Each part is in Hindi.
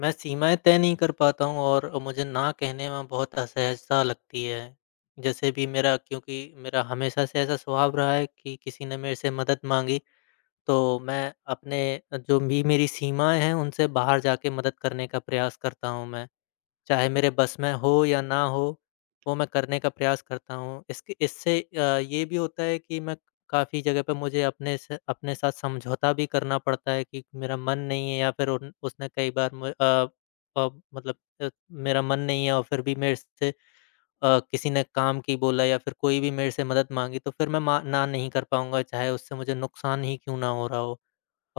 मैं सीमाएँ तय नहीं कर पाता हूँ और अ, मुझे ना कहने में बहुत असहज़ता लगती है, जैसे अभी मेरा क्योंकि मेरा हमेशा से ऐसा स्वभाव रहा है कि किसी ने मेरे से मदद माँगी, तो मैं अपने जो भी मेरी सीमाएँ हैं उनसे बाहर जाके मदद करने का प्रयास करता हूँ मैं, चाहे मेरे बस में हो या ना हो, वो मैं करने का प्रयास करता हूँ। इसक इससे अ, ये भी होता है कि मैं काफ़ी जगह पर मुझे अपने स अपने साथ समझौता भी करना पड़ता है कि मेरा मन नहीं है या फिर उन उसने कई बार म अ, प मतलब अ, मेरा मन नहीं है और फिर भी मेरे से अ, किसी ने काम की बोला या फिर कोई भी मेरे से मदद माँगी तो फ़िर मैं मा ना नहीं कर पाऊँगा चाहे उससे मुझे नुकसान ही क्यों ना हो रहा हो।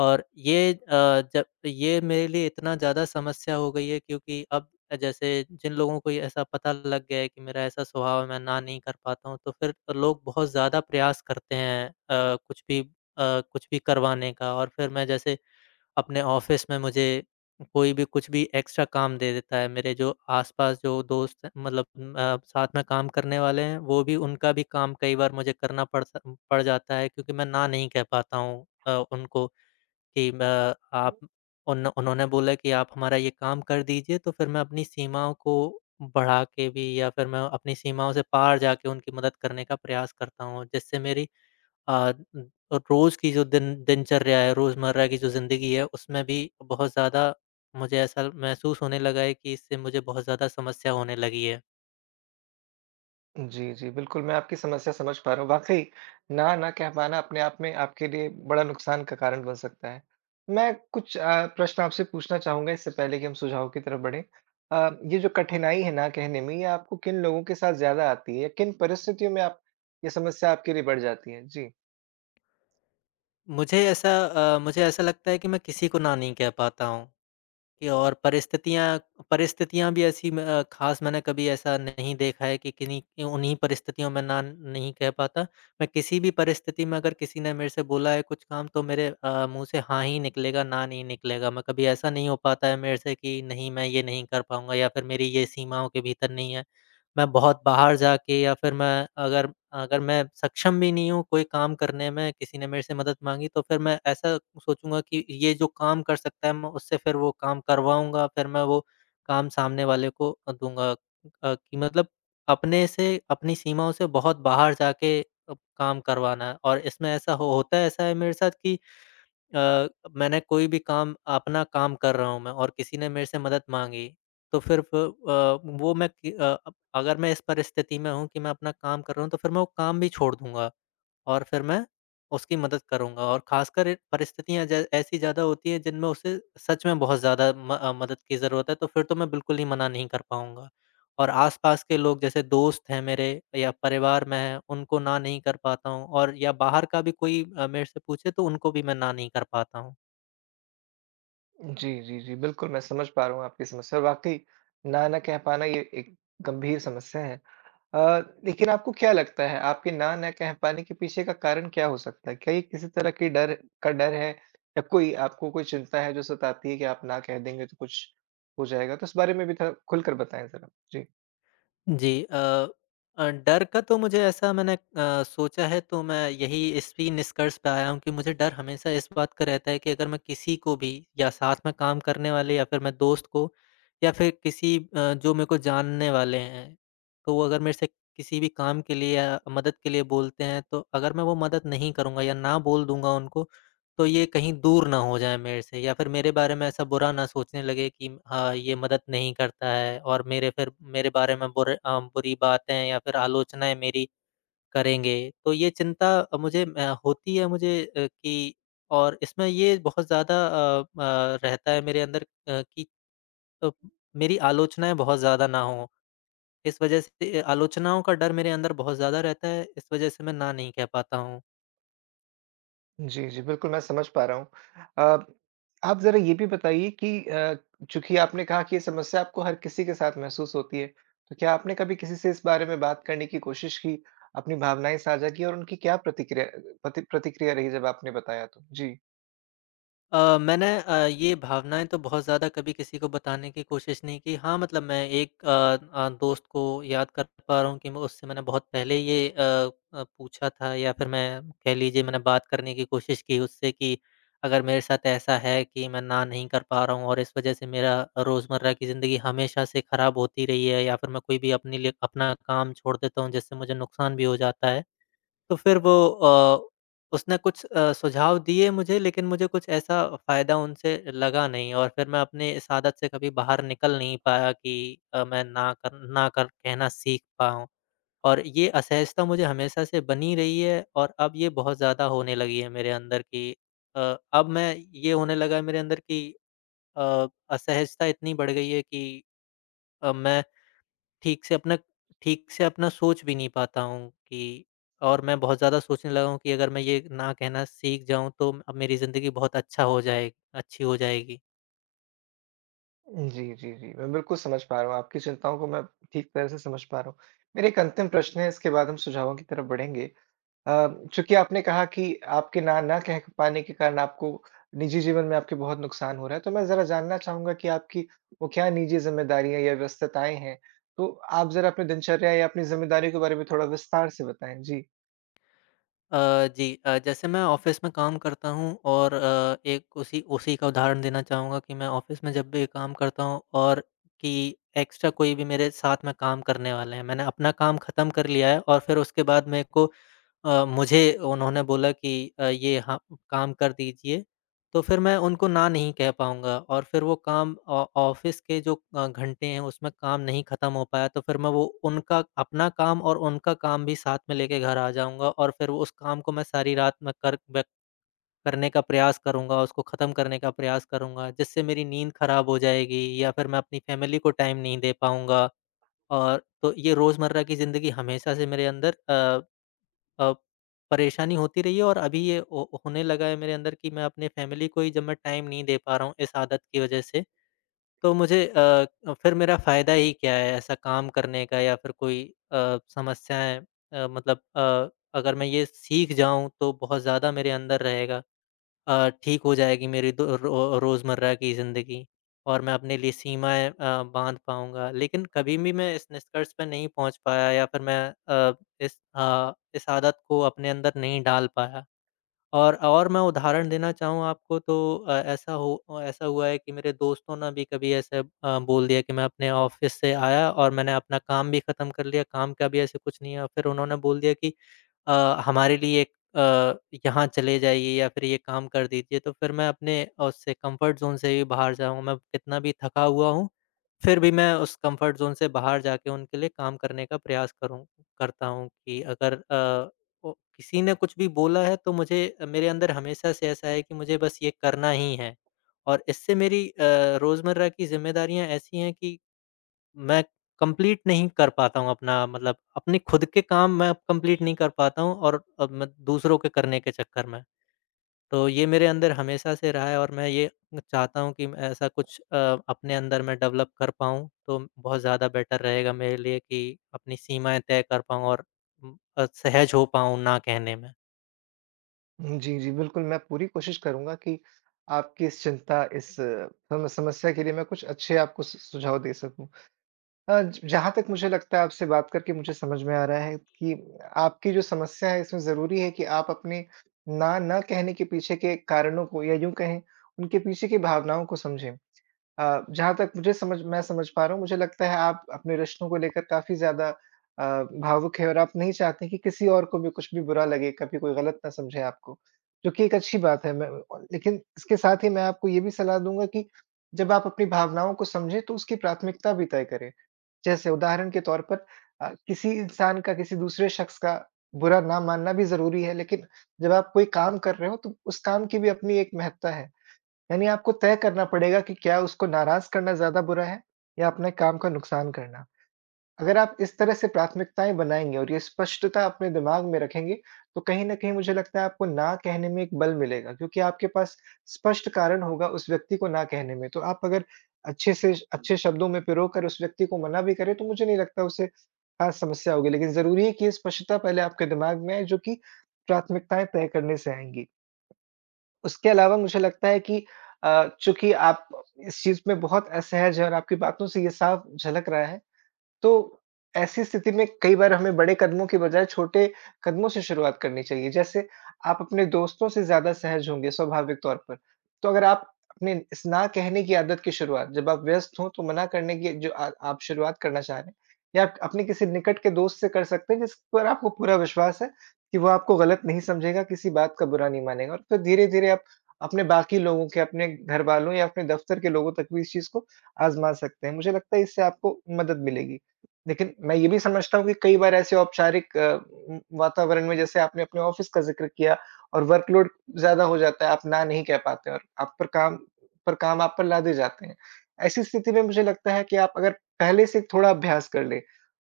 और ये अ, जब ये मेरे लिए इतना ज़्यादा समस्या हो गई है क्योंकि अब अ, जैसे जिन लोगों को ये ऐसा पता लग गया है कि मेरा ऐसा स्वभाव है मैं ना नहीं कर पाता हूँ तो फिर तो लोग बहुत ज़्यादा प्रयास करते हैं अ, कुछ भी अ, कुछ भी करवाने का और फिर मैं जैसे अपने ऑफ़िस में मुझे कोई भी कुछ भी एक्स्ट्रा काम दे देता है मेरे जो आस-पास जो दोस्त हैं मतलब अ, साथ में काम करने वाले हैं, वो भी उनका भी काम कई बार मुझे करना पड़ सा पड़ जाता है क्योंकि मैं ना नहीं कह पाता हूँ अ, उनको कि अ, आप उन उन्होंने बोला कि आप हमारा ये काम कर दीजिए, तो फिर मैं अपनी सीमाओं को बढ़ा के भी या फिर मैं अपनी सीमाओं से पार जाक़े उनकी मदद करने का प्रयास करता हूँ और जिससे मेरी अ, रोज़ की जो दिन दिनचर्या है रोज़मर्रा की जो ज़िंदगी है, उसमें भी बहुत ज़्यादा मुझे ऐसा महसूस होने लगा है कि इससे मुझे बहुत ज़्यादा समस्या होने लगी है। जी, जी, बिल्कुल मैं आपकी समस्या समझ पा रहा हूँ वाक़ई, ना न कह पाना अपने आप में आपके लिए बड़ा नुकसान का कारण बन सकता है। मैं कुछ अ, प्रश्न आपसे पूछना चाहूँगा इससे पहले कि हम सुझाव की तरफ बढ़ें। अ, ये जो कठिनाई है ना कहने में ये आपको किन लोगों के साथ ज़्यादा आती है? किन परिस्थितियों में आप ये समस्या आपके लिए बढ़ जाती है जी? मुझे ऐसा अ, मुझे ऐसा लगता है कि मैं किसी को ना नहीं कह पाता हूँ, कि और परिस्थितियाँ परिस्थितियाँ भी ऐसी म ख़ास मैंने कभी ऐसा नहीं देखा है कि किन्हीं कि उन्हीं परिस्थितियों में ना नहीं कह पाता, मैं किसी भी परिस्थिति में अगर किसी ने मेरे से बोला है कुछ काम तो मेरे अ, मुँह से हाँ ही निकलेगा ना नहीं निकलेगा। मैं कभी ऐसा नहीं हो पाता है मेरे से कि नहीं मैं ये नहीं कर पाऊँगा या फिर मेरी ये सीमाओं के भीतर नहीं है, मैं बहुत बाहर जाके या फिर मैं अगर अगर मैं सक्षम भी नहीं हूँ कोई काम करने में, किसी ने मेरे से मदद माँगी तो फिर मैं ऐसा सोचूँगा कि ये जो काम कर सकता है मैं उससे फिर वो काम करवाऊँगा, फिर मैं वो काम सामने वाले को अ, दूँगा अ, कि मतलब अपने से अपनी सीमाओं से बहुत बाहर जा के अ, काम करवाना है और इसमें ऐसा हो होता है ऐसा है मेरे साथ कि अ, मैंने कोई भी काम अपना काम कर रहा हूँ मैं और किसी ने मेरे से मदद माँगी, तो फिर फ अ, वो मैं कि अ, अगर मैं इस परिस्थिति में हूँ कि मैं अपना काम कर रहा हूँ तो फिर मैं वो काम भी छोड़ दूँगा। और फिर मैं उसकी मदद करूँगा और ख़ासकर इ परिस्थितियाँ ज ऐसी ज़्यादा होती है जिनमें उसे सच में बहुत ज़्यादा म अ, मदद की ज़रूरत है तो फिर तो मैं बिल्कुल ही मना नहीं कर पाऊँगा। और आसपास के लोग जैसे दोस्त हैं मेरे, या परिवार में हैं, उनको ना नहीं कर पाता हूँ और या बाहर का भी कोई अ, मेरे से पूछे तो उनको भी मैं ना नहीं कर पाता हूँ। जी, जी, जी, बिल्कुल, मैं समझ पा रहा हूँ आपकी समस्या और वाक़ई, ना न कह पाना ये एक गंभीर समस्या है। अ, लेकिन आपको क्या लगता है आपके ना न कह पाने के पीछे का कारण क्या हो सकता है? क्या ये किसी तरह की डर का डर है? या कोई आपको कोई चिंता है? जो सताती है कि आप ना कह देंगे तो कुछ हो जाएगा तो इस बारे में भी थोड़ा, खुलकर बताएँ ज़रा। जी। जी, अ अ, डर का तो मुझे ऐसा मैंने अ, सोचा है तो मैं यही इसी निष्कर्ष पर आया हूँ कि मुझे डर हमेशा इस बात का रहता है कि अगर मैं किसी को भी या साथ में काम करने वाले या फिर मैं दोस्त को, या फिर किसी अ, जो मेरे को जानने वाले हैं, तो वो अगर मेरे से किसी भी काम के लिए या मदद के लिए बोलते हैं तो अगर मैं वो मदद नहीं करूँगा या ना बोल दूँगा उनको, तो ये कहीं दूर न हो जाए मेरे से या फिर मेरे बारे में ऐसा बुरा न सोचने लगे कि हाँ, ये मदद नहीं करता है। और मेरे फिर मेरे बारे में बुरे अ, बुरी बातें या फिर आलोचनाएँ मेरी करेंगे तो ये चिंता अ, मुझे अ, होती है मुझे अ, की और इसमें ये बहुत ज़्यादा अ अ, रहता है मेरे अंदर अ, कि तो मेरी आलोचनाएँ बहुत ज़्यादा न हो, इस वजह से आलोचनाओं का डर मेरे अंदर बहुत ज़्यादा रहता है। इस वजह से मैं ना नहीं कह पाता हूँ। जी, जी, बिल्कुल मैं समझ पा रहा हूँ। अब आप ज़रा ये भी बताइए कि अ, चूंकि आपने कहा कि ये समस्या आपको हर किसी के साथ महसूस होती है, तो क्या आपने कभी किसी से इस बारे में बात करने की कोशिश की? अपनी भावनाएँ साझा की और उनकी क्या प्रतिक्रिया अ, प्रति प्रतिक्रिया रही जब आपने बताया तो? जी। अ, मैंने अ, ये भावनाएँ तो बहुत ज़्यादा कभी किसी को बताने की कोशिश नहीं की हाँ, मतलब मैं एक अ अ, दोस्त को याद कर पा रहा हूँ कि मैं उससे मैंने बहुत पहले ये अ अ, पूछा था या फिर मैं कह लीजिए मैंने बात करने की कोशिश की उससे कि, अगर मेरे साथ ऐसा है कि मैं ना नहीं कर पा रहा हूँ और इस वज़ह से मेरा रोज़मर्रा की ज़िंदगी हमेशा से ख़राब होती रही है या फिर मैं कोई भी अपने लिए अपना काम छोड़ देता हूँ जिससे मुझे नुकसान भी हो जाता है। तो फिर वो अ, उसने कुछ अ, सुझाव दिए मुझे लेकिन मुझे कुछ ऐसा फ़ायदा उनसे लगा नहीं और फिर मैं अपने इस आदत से कभी बाहर निकल नहीं पाया कि अ, मैं ना कर ना कर कहना सीख पाऊँ। और ये असहजता मुझे हमेशा से बनी रही है और अब ये बहुत ज़्यादा होने लगी है मेरे अंदर की अ, अब मैं ये होने लगा है मेरे अंदर की अ, असहजता इतनी बढ़ गई है कि अब मैं ठीक से अपना ठीक से अपना सोच भी नहीं पाता हूँ कि और मैं बहुत ज़्यादा सोचने लगा हूँ कि अगर मैं ये ना कहना सीख जाऊँ तो अ, मेरी ज़िंदगी बहुत अच्छा हो जाए अच्छी हो जाएगी। जी, जी, जी, मैं बिल्कुल समझ पा रहा हूँ आपकी चिंताओं को मैं ठीक तरह से समझ पा रहा हूँ। मेरा 1 अंतिम प्रश्न है इसके बाद हम सुझावों की तरफ बढ़ेंगे। अ, चूँकि आपने कहा कि आपके ना न कह क पाने के कारण आपको, निजी जीवन में आपके बहुत नुकसान हो रहा है तो मैं ज़रा जानना चाहूँगा कि आपकी वो क्या निजी जिम्मेदारियाँ या व्यस्तताएँ हैं? तो आप ज़रा अपनी दिनचर्या या अपनी ज़िम्मेदारियों के बारे में थोड़ा विस्तार से बताएँ। जी। अ, जी, अ, जैसे मैं ऑफिस में काम करता हूँ और अ, एक उसी उसी का उदाहरण देना चाहूँगा कि मैं ऑफिस में जब भी काम करता हूँ और कि एक्स्ट्रा कोई भी मेरे साथ में काम करने वाले हैं मैंने अपना काम ख़त्म कर लिया है और फिर उसके बाद मेरे को अ, मुझे उन्होंने बोला कि अ, ये ह काम कर दीजिए, तो फिर मैं उनको ना नहीं कह पाऊँगा और फिर वो काम ऑ ऑफिस के जो अ, घंटे हैं उसमें काम नहीं ख़त्म हो पाया तो फिर मैं वो उनका अपना काम और उनका काम भी साथ में लेके घर आ जाऊँगा और फिर वो उस काम को मैं सारी रात में कर मे करने का प्रयास करूँगा उसको ख़त्म करने का प्रयास करूँगा जिससे मेरी नींद खराब हो जाएगी या फिर मैं अपनी फैमिली को टाइम नहीं दे पाऊँगा। और तो ये रोज़मर्रा की ज़िंदगी हमेशा से मेरे अंदर अ अ, परेशानी होती रही है और अभी ये हो होने लगा है मेरे अंदर कि मैं अपनी फैमिली को ही जब मैं टाइम नहीं दे पा रहा हूँ इस आदत की वजह से, तो मुझे अ, फिर मेरा फ़ायदा ही क्या है ऐसा काम करने का या फिर कोई अ, समस्याएँ अ, मतलब अ, अगर मैं ये सीख जाऊँ, तो बहुत ज़्यादा मेरे अंदर रहेगा। अ, ठीक हो जाएगी मेरी तो अ, रो रोज़मर्रा की ज़िंदगी और मैं अपने लिए सीमाएँ अ, बाँध पाऊँगा, लेकिन कभी भी मैं इस निष्कर्ष पे नहीं पहुँच पाया या फिर मैं अ, इस अ, इस आदत को अपने अंदर नहीं डाल पाया। और और मैं उदाहरण देना चाहूँ आपको तो अ, ऐसा हो ऐसा हुआ है कि मेरे दोस्तों ने भी कभी ऐसे अ, बोल दिया कि मैं अपने ऑफिस से आया और मैंने अपना काम भी ख़त्म कर लिया काम का भी ऐसा कुछ नहीं है और फिर उन्होंने बोल दिया कि अ, हमारे लिए एक अ, यहाँ चले जाइए या फिर ये काम कर दीजिए तो फिर मैं अपने उससे कम्फर्ट ज़ोन से ही बाहर जाऊँगा मैं कितना भी थका हुआ हूँ, फिर भी मैं उस कम्फर्ट ज़ोन से बाहर जाके उनके लिए काम करने का प्रयास करूँ करता हूँ कि अगर अ, ओ किसी ने कुछ भी बोला है तो मुझे मेरे अंदर हमेशा से ऐसा है कि मुझे बस ये करना ही है। और इससे मेरी अ, रोज़मर्रा की ज़िम्मेदारियाँ ऐसी हैं कि मैं कंप्लीट नहीं कर पाता हूँ अपना मतलब अपने खुद के काम मैं अब कंप्लीट नहीं कर पाता हूँ और और मैं दूसरों के करने के चक्कर में। तो ये मेरे अंदर हमेशा से रहा है और मैं ये अ, चाहता हूँ कि मैं ऐसा कुछ अ, अपने अंदर मैं डेवलप कर पाऊँ, तो बहुत ज़्यादा बेटर रहेगा मेरे लिए कि अपनी सीमाएँ तय कर पाऊँ और उ अ, सहज हो पाऊँ ना कहने में। हुँ, जी, जी, बिल्कुल, मैं पूरी कोशिश करूँगा कि, आपकी इस चिंता इस सम समस्या के लिए मैं कुछ अच्छे आपको स सुझाव दे सकूँ। अ, ज जहाँ तक मुझे लगता है आपसे बात करके मुझे समझ में आ रहा है कि आपकी जो समस्या है इसमें ज़रूरी है कि आप अपने ना न कहने के पीछे के कारणों को या यूँ कहें उनके पीछे की भावनाओं को समझें। अ, जहाँ तक मुझे समझ मैं समझ पा रहा हूँ, मुझे लगता है आप अपने रिश्तों को लेकर काफ़ी ज़्यादा अ, भावुक हैं और आप नहीं चाहते कि किसी और को भी कुछ भी बुरा लगे, कभी कोई गलत ना समझे आपको। जो कि एक अच्छी बात है मैं म लेकिन इसके साथ ही मैं आपको ये भी सलाह दूँगा कि जब आप अपनी भावनाओं को समझें तो उसकी प्राथमिकता भी तय करें, जैसे उदाहरण के तौर पर अ, किसी इंसान का किसी दूसरे शख़्स का बुरा ना मानना भी ज़रूरी है लेकिन जब आप कोई काम कर रहे हो तो उस काम की भी अपनी एक महत्ता है, यानी आपको तय करना पड़ेगा कि क्या उसको नाराज़ करना ज़्यादा बुरा है? या अपने काम का नुकसान करना? अगर आप इस तरह से प्राथमिकताएँ बनाएँगे और ये स्पष्टता अपने दिमाग में रखेंगे, तो कहीं न कहीं मुझे लगता है आपको ना कहने में एक बल मिलेगा, क्योंकि आपके पास स्पष्ट कारण होगा उस व्यक्ति को ना कहने में, तो आप अगर अच्छे से श अच्छे शब्दों में पिरो कर उस व्यक्ति को मना भी करें तो मुझे नहीं लगता उसे ख़ास समस्या होगी, लेकिन ज़रूरी है कि ये स्पष्टता पहले आपके दिमाग में आए जो कि प्राथमिकताएँ तय करने से आएँगी। उसके अलावा मुझे लगता है कि अ, चूँकि आप इस चीज़ में बहुत असहज हैं और आपकी बातों से ये साफ झलक रहा है, तो ऐसी स्थिति में कई बार हमें बड़े कदमों की बजाय छोटे कदमों से शुरुआत करनी चाहिए जैसे आप अपने दोस्तों से ज़्यादा सहज होंगे स्वाभाविक तौर पर। तो अगर आप अपने इस ना कहने की आदत की शुरुआत जब आप व्यस्त हो तो मना करने की जो आ आप शुरुआत करना चाह रहे हैं, या क अपने किसी निकट के दोस्त से कर सकते हैं जिस पर आपको पूरा विश्वास है, कि वो आपको गलत नहीं समझेगा किसी बात का बुरा नहीं मानेगा और फिर धीरे-धीरे आप अपने बाकी लोगों के, अपने घरवालों या अपने दफ़्तर के लोगों तक भी इस चीज़ को आज़मा सकते हैं, मुझे लगता है इससे आपको मदद मिलेगी। लेकिन मैं ये भी समझता हूँ कि कई बार ऐसे औपचारिक म वातावरण में जैसे आपने अपने ऑफिस का ज़िक्र किया और वर्कलोड ज़्यादा हो जाता है आप ना नहीं कह पाते और आप पर काम पर काम आप पर लादे जाते हैं। ऐसी स्थिति में मुझे लगता है कि आप अगर पहले से थोड़ा अभ्यास कर लें,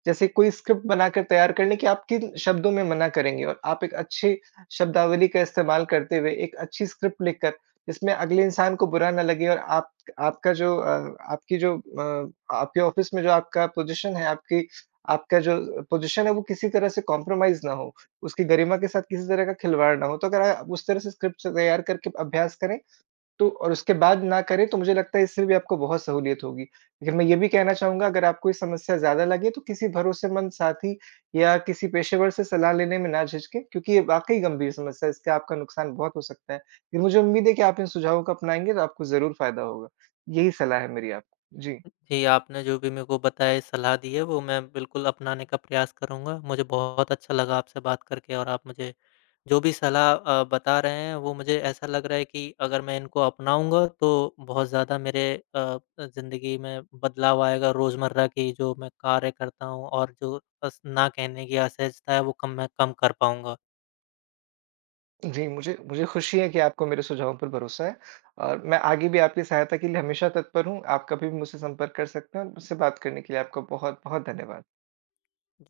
जैसे कोई स्क्रिप्ट बनाकर तैयार कर लें कि आप किन शब्दों में मना करेंगे और आप एक अच्छी शब्दावली का इस्तेमाल करते हुए एक अच्छी स्क्रिप्ट लिखकर, जिसमें अगले इंसान को बुरा ना लगे और आप आपका जो अ, आपकी जो अ, आपके ऑफिस में जो आपका पोज़ीशन है आपकी आपका जो पोज़ीशन है वो किसी तरह से कॉम्प्रोमाइज़ ना हो। उसकी गरिमा के साथ किसी तरह का खिलवाड़ ना हो, तो अगर आप उस तरह से स्क्रिप्ट तैयार करके अभ्यास करें, तो और उसके बाद ना करें तो मुझे लगता है इससे भी आपको बहुत सहूलियत होगी। लेकिन मैं ये भी कहना चाहूँगा अगर आपको ये समस्या ज़्यादा लगे तो किसी भरोसेमंद साथी या किसी पेशेवर से सलाह लेने में ना झिझकें, क्योंकि ये वाक़ई गंभीर समस्या है इसका आपका नुकसान बहुत हो सकता है। ये मुझे उम्मीद है कि आप इन सुझावों को अपनाएँगे तो आपको ज़रूर फ़ायदा होगा, यही सलाह है मेरी आपको। जी। जी, आपने जो भी मेरे को बताया सलाह दी है वो मैं बिल्कुल अपनाने का प्रयास करूँगा, मुझे बहुत अच्छा लगा आपसे बात करके और आप मुझे जो भी सलाह अ, बता रहे हैं वो मुझे ऐसा लग रहा है कि, अगर मैं इनको अपनाऊँगा, तो बहुत ज़्यादा मेरे अ अ, ज़िंदगी में बदलाव आएगा रोज़मर्रा की जो मैं कार्य करता हूँ और जो अस ना कहने की असहजता है वो कम मैं कम कर पाऊँगा। जी, मुझे मुझे खुशी है की आपको मेरे सुझावों पर भरोसा है और मैं आगे भी आपकी सहायता के लिए हमेशा तत्पर हूँ। आप कभी भी मुझसे संपर्क कर सकते हैं और मुझसे बात करने के लिए आपका बहुत-बहुत धन्यवाद।